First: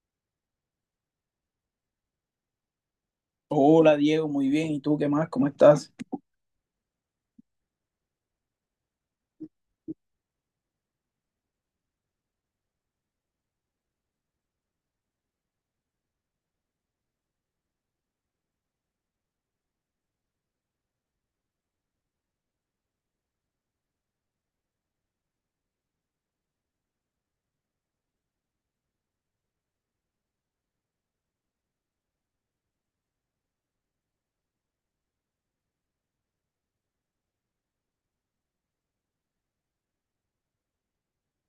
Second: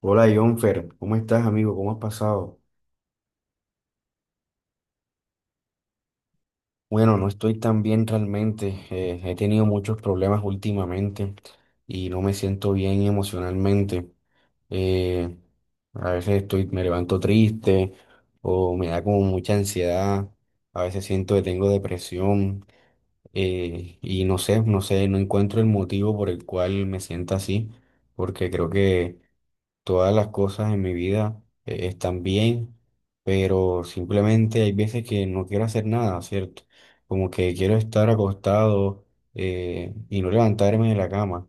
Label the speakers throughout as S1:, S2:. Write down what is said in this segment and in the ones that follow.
S1: Hola, Jonfer, ¿cómo estás, amigo? ¿Cómo has pasado?
S2: Hola Diego, muy bien. ¿Y tú qué más? ¿Cómo estás?
S1: Bueno, no estoy tan bien realmente. He tenido muchos problemas últimamente y no me siento bien emocionalmente. eh, a veces estoy, me levanto triste o me da como mucha ansiedad. A veces siento que tengo depresión. Y no sé, no encuentro el motivo por el cual me siento así, porque creo que todas las cosas en mi vida están bien, pero simplemente hay veces que no quiero hacer nada, ¿cierto? Como que quiero estar acostado y no levantarme de la cama.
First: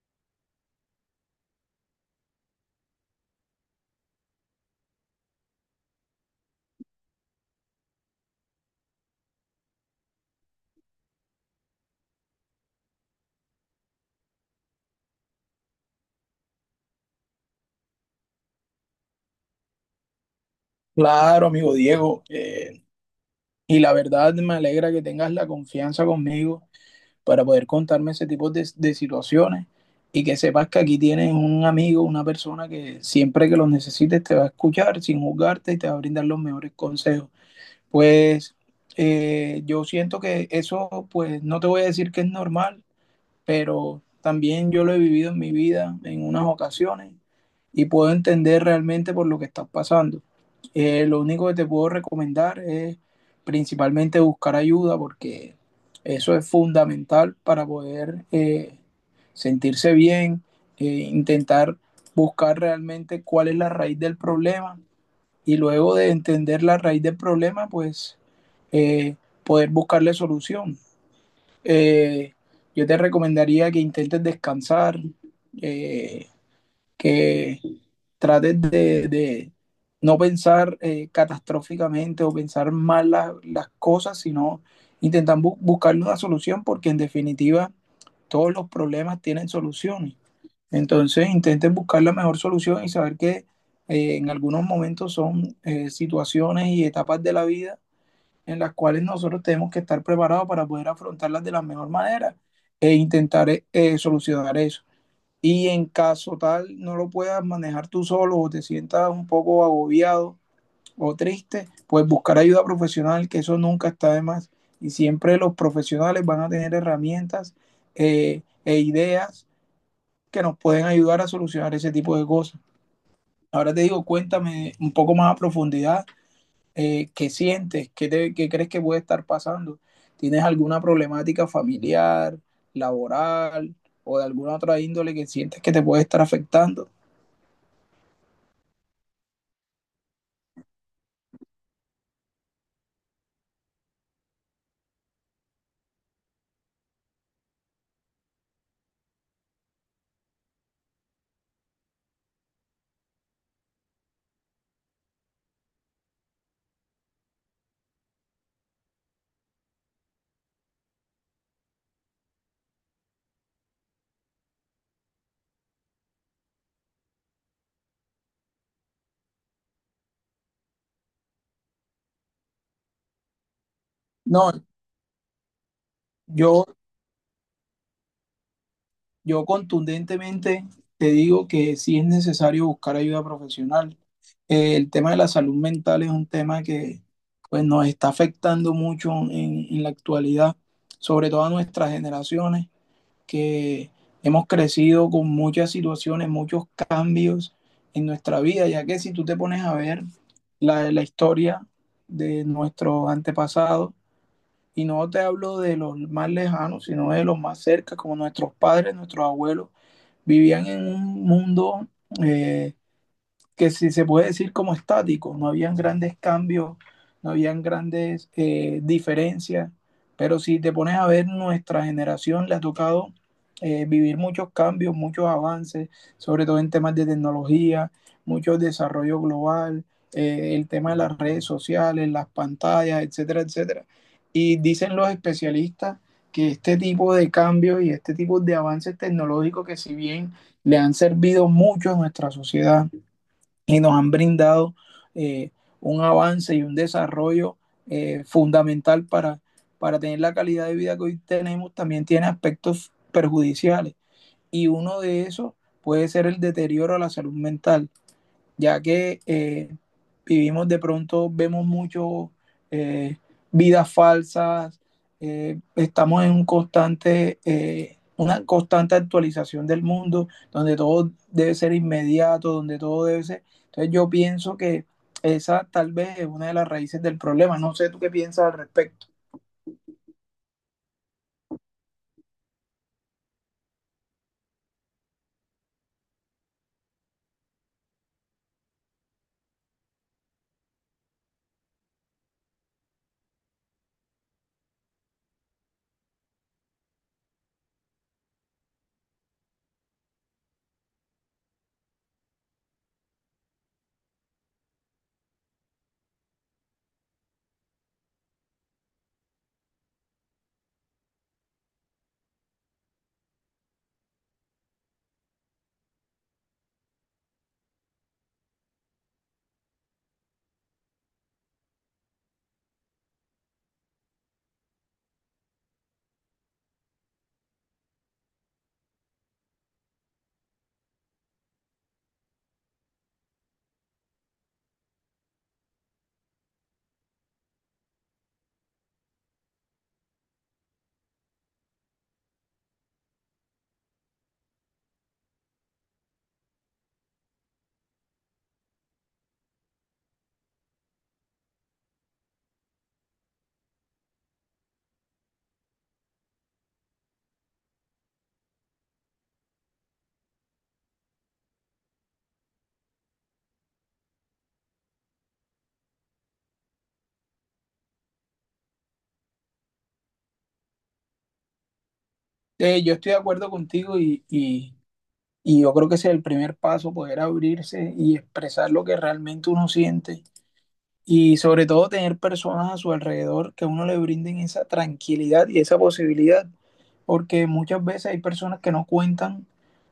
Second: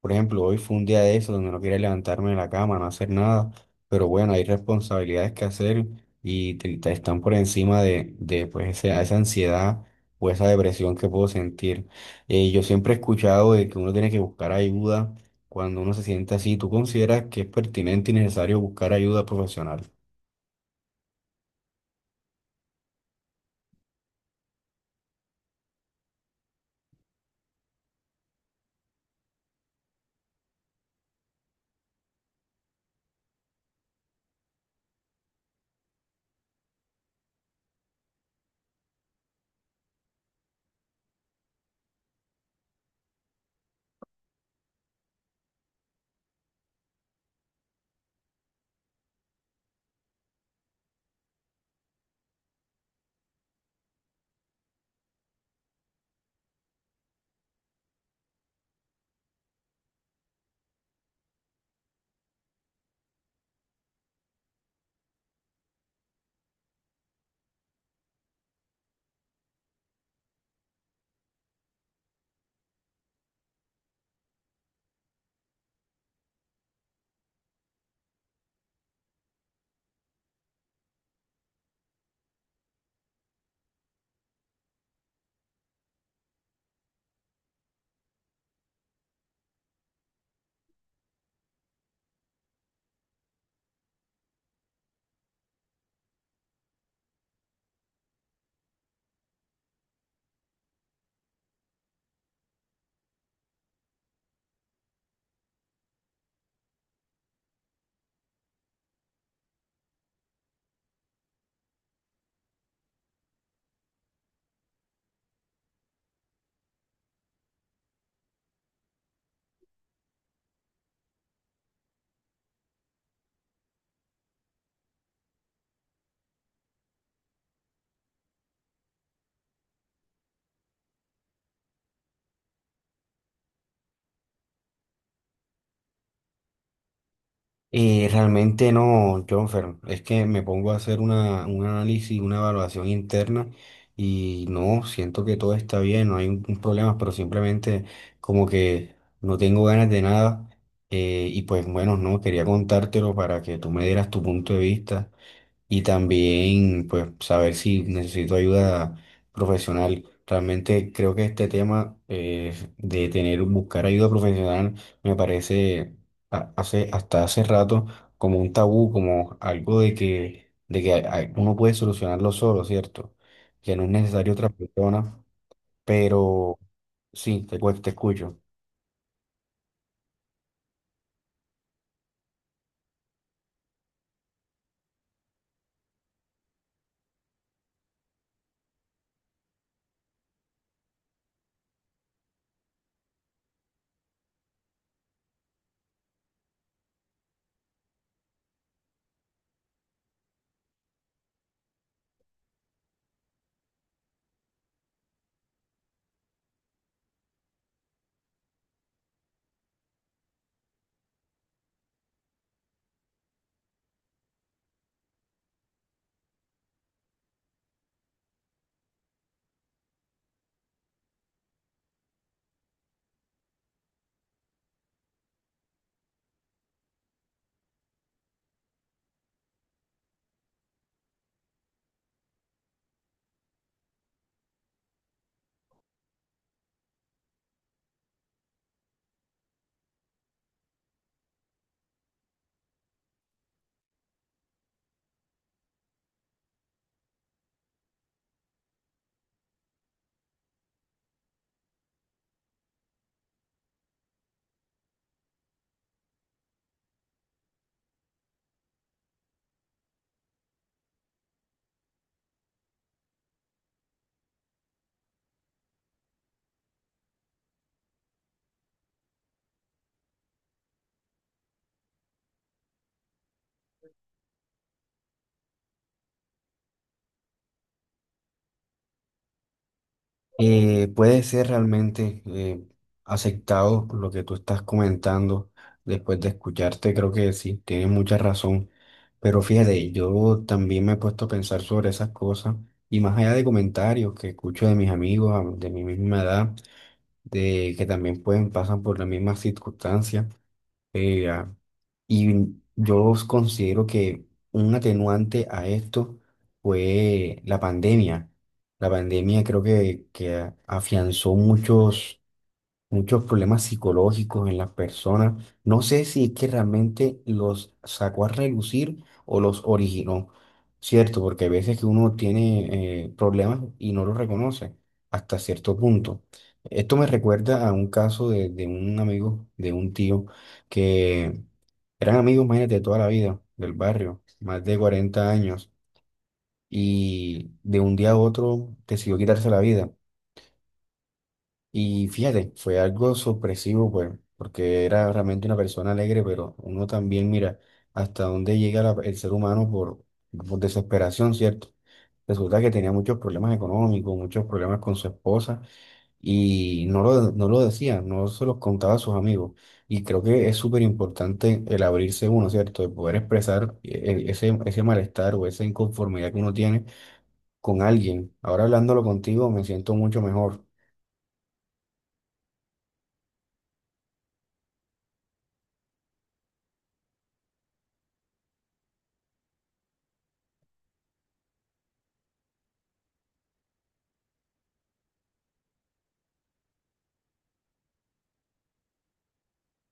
S1: Por ejemplo, hoy fue un día de eso donde no quería levantarme de la cama, no hacer nada, pero bueno, hay responsabilidades que hacer y te están por encima de pues, esa ansiedad o esa depresión que puedo sentir. Yo siempre he escuchado de que uno tiene que buscar ayuda cuando uno se siente así. ¿Tú consideras que es pertinente y necesario buscar ayuda profesional?
S2: Claro, amigo Diego. Y la verdad me alegra que tengas la confianza conmigo para poder contarme ese tipo de situaciones y que sepas que aquí tienes un amigo, una persona que siempre que los necesites te va a escuchar sin juzgarte y te va a brindar los mejores consejos. Pues yo siento que eso, pues no te voy a decir que es normal, pero también yo lo he vivido en mi vida en unas ocasiones y puedo entender realmente por lo que estás pasando. Lo único que te puedo recomendar es principalmente buscar ayuda porque eso es fundamental para poder sentirse bien, eh, intentar buscar realmente cuál es la raíz del problema y luego de entender la raíz del problema, pues eh, poder buscarle solución. Eh, yo te recomendaría que intentes descansar, eh, que trates de no pensar catastróficamente o pensar mal las cosas, sino intentar buscar una solución porque en definitiva todos los problemas tienen soluciones. Entonces intenten buscar la mejor solución y saber que en algunos momentos son situaciones y etapas de la vida en las cuales nosotros tenemos que estar preparados para poder afrontarlas de la mejor manera e intentar solucionar eso. Y en caso tal no lo puedas manejar tú solo o te sientas un poco agobiado o triste, pues buscar ayuda profesional, que eso nunca está de más. Y siempre los profesionales van a tener herramientas e ideas que nos pueden ayudar a solucionar ese tipo de cosas. Ahora te digo, cuéntame un poco más a profundidad qué sientes, qué, qué crees que puede estar pasando. ¿Tienes alguna problemática familiar, laboral o de alguna otra índole que sientes que te puede estar afectando?
S1: Realmente no, Jonfer. Es que me pongo a hacer una, un análisis, una evaluación interna y no, siento que todo está bien, no hay un problema, pero simplemente como que no tengo ganas de nada. Y pues bueno, no, quería contártelo para que tú me dieras tu punto de vista y también pues saber si necesito ayuda profesional. Realmente creo que este tema de tener, buscar ayuda profesional me parece hace, hasta hace rato como un tabú, como algo de que uno puede solucionarlo solo, ¿cierto? Que no es necesario otra
S2: No,
S1: persona, pero
S2: yo,
S1: sí, te, te escucho.
S2: yo contundentemente te digo que sí es necesario buscar ayuda profesional. El tema de la salud mental es un tema que pues, nos está afectando mucho en la actualidad, sobre todo a nuestras generaciones, que hemos crecido con muchas situaciones, muchos cambios en nuestra vida, ya que si tú te pones a ver la historia de nuestros antepasados, y no te hablo de los más lejanos, sino de los más cerca, como nuestros padres, nuestros abuelos, vivían en un mundo eh, que si se puede decir como estático, no habían grandes cambios, no habían grandes diferencias, pero si te pones a ver, nuestra generación le ha tocado vivir muchos cambios, muchos avances, sobre todo en temas de tecnología, mucho desarrollo global, el tema de las redes sociales, las pantallas, etcétera, etcétera. Y dicen los especialistas que este tipo de cambios y este tipo de avances tecnológicos que si bien le han servido mucho a nuestra sociedad, y nos han brindado eh, un avance y un desarrollo fundamental para tener la calidad de vida que hoy tenemos, también tiene aspectos perjudiciales. Y uno de esos puede ser el deterioro a la salud mental ya que vivimos de pronto, vemos mucho eh, vidas falsas, estamos en un constante, una constante actualización del mundo, donde todo debe ser inmediato, donde todo debe ser. Entonces yo pienso que esa tal vez es una de las raíces del problema. No sé tú qué piensas al respecto.
S1: Puede ser realmente aceptado lo que tú estás comentando. Después de escucharte, creo que sí, tienes mucha razón, pero fíjate, yo también me he puesto a pensar sobre esas cosas y más allá de comentarios que escucho de mis amigos de mi misma edad, de que también pueden pasan por las mismas circunstancias. Eh, ah, y yo os considero que un atenuante a esto fue la pandemia. La pandemia creo que afianzó muchos muchos problemas psicológicos en las personas. No sé si es que realmente los sacó a relucir o los originó, ¿cierto? Porque hay veces que uno tiene problemas y no los reconoce hasta cierto punto. Esto me recuerda a un caso de un amigo, de un tío, que eran amigos, imagínate, de toda la vida, del barrio, más de 40 años, y de un día a otro decidió quitarse la vida. Y fíjate, fue algo sorpresivo, pues, porque era realmente una persona alegre, pero uno también mira hasta dónde llega el ser humano por desesperación, ¿cierto? Resulta que tenía muchos problemas económicos, muchos problemas con su esposa y no lo decía, no se los contaba a sus amigos. Y creo que es súper importante el abrirse uno, ¿cierto? El poder expresar ese malestar o esa inconformidad que uno tiene con alguien. Ahora hablándolo contigo me siento mucho mejor.
S2: Yo estoy de acuerdo contigo y yo creo que ese es el primer paso, poder abrirse y expresar lo que realmente uno siente. Y sobre todo tener personas a su alrededor que a uno le brinden esa tranquilidad y esa posibilidad. Porque muchas veces hay personas que no cuentan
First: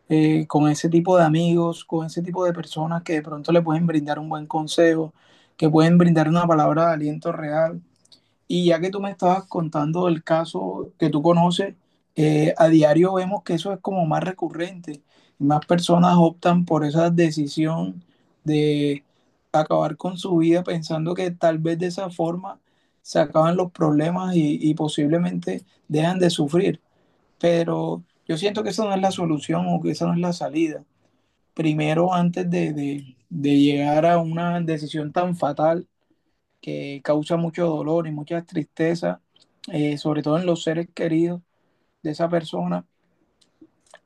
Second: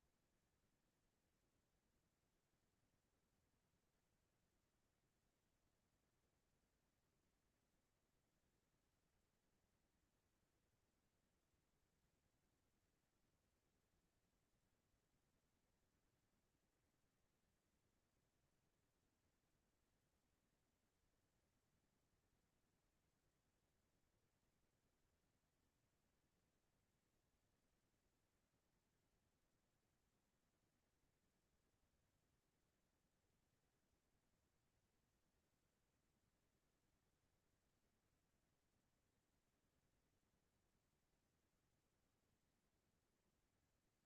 S2: con ese tipo de amigos, con ese tipo de personas que de pronto le pueden brindar un buen consejo, que pueden brindar una palabra de aliento real y ya que tú me estabas contando el caso que tú conoces, a diario vemos que eso es como más recurrente. Más personas optan por esa decisión de acabar con su vida pensando que tal vez de esa forma se acaban los problemas y posiblemente dejan de sufrir. Pero yo siento que esa no es la solución o que esa no es la salida. Primero, antes de llegar a una decisión tan fatal que causa mucho dolor y mucha tristeza, sobre todo en los seres queridos de esa persona.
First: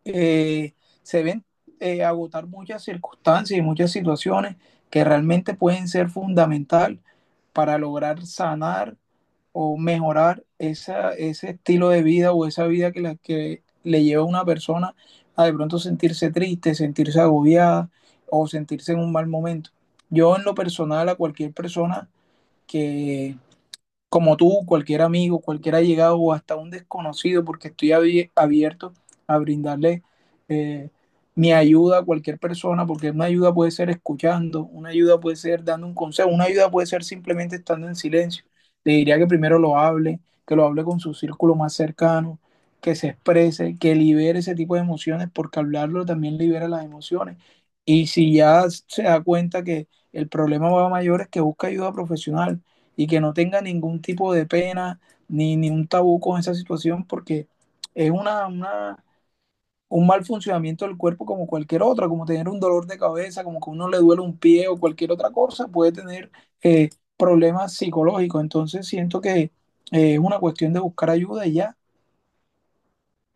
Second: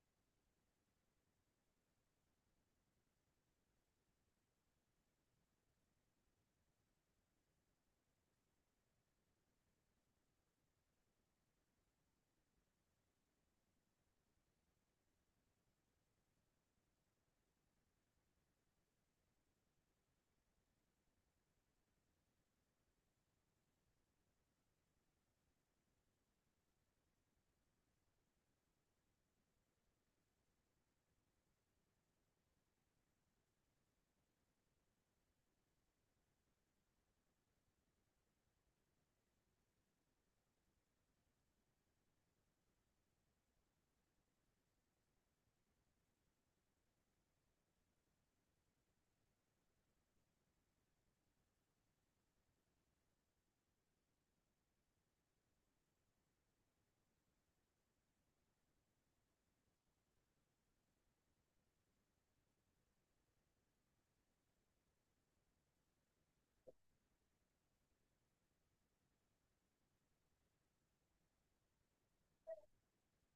S2: Eh, Se ven agotar muchas circunstancias y muchas situaciones que realmente pueden ser fundamental para lograr sanar o mejorar esa, ese estilo de vida o esa vida que le lleva a una persona a de pronto sentirse triste, sentirse agobiada o sentirse en un mal momento. Yo en lo personal a cualquier persona que como tú, cualquier amigo, cualquier allegado o hasta un desconocido, porque estoy abierto a brindarle eh, mi ayuda a cualquier persona, porque una ayuda puede ser escuchando, una ayuda puede ser dando un consejo, una ayuda puede ser simplemente estando en silencio. Le diría que primero lo hable, que lo hable con su círculo más cercano, que se exprese, que libere ese tipo de emociones, porque hablarlo también libera las emociones. Y si ya se da cuenta que el problema va a mayores, que busque ayuda profesional y que no tenga ningún tipo de pena ni un tabú con esa situación porque es un mal funcionamiento del cuerpo como cualquier otra, como tener un dolor de cabeza, como que a uno le duele un pie o cualquier otra cosa, puede tener eh, problemas psicológicos. Entonces siento que es una cuestión de buscar ayuda y ya.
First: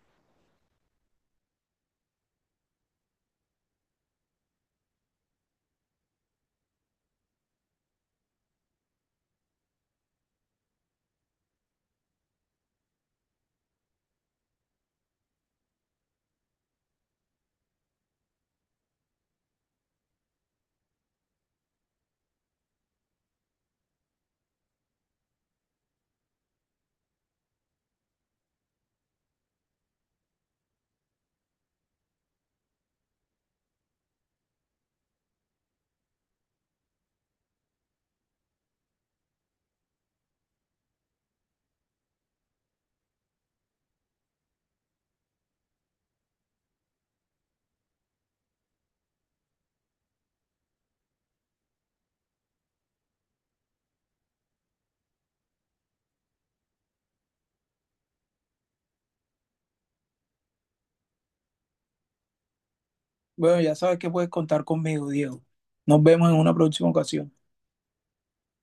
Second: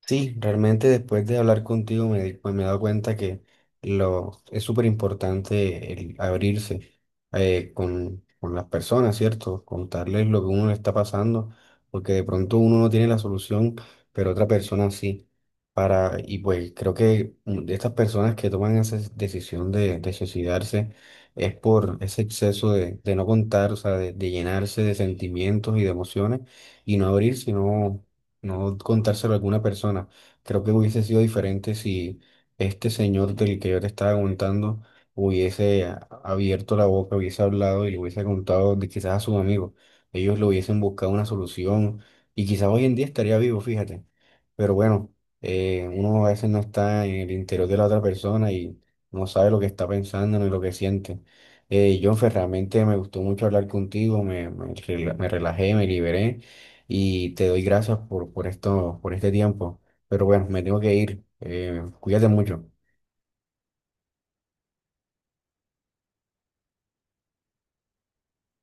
S1: Sí, realmente después de hablar contigo me, pues me he dado cuenta que lo, es súper importante el abrirse con las personas, ¿cierto? Contarles lo que uno le está pasando, porque de pronto uno no tiene la solución, pero otra persona sí. Para, y pues creo que de estas personas que toman esa decisión de suicidarse es por ese exceso de no contar, o sea, de llenarse de sentimientos y de emociones y no abrir, sino no contárselo a alguna persona. Creo que hubiese sido diferente si este señor del que yo te estaba contando hubiese a- abierto la boca, hubiese hablado y le hubiese contado de quizás a sus amigos. Ellos le hubiesen buscado una solución y quizás hoy en día estaría vivo, fíjate. Pero bueno, uno a veces no está en el interior de la otra persona y no sabe lo que está pensando ni lo que siente. Jonfer, realmente me gustó mucho hablar contigo, me, me relajé, me liberé y te doy gracias por esto, por este tiempo. Pero bueno, me tengo que ir. Cuídate mucho.
S2: Bueno, ya sabes que puedes contar conmigo, Diego. Nos vemos en una próxima ocasión.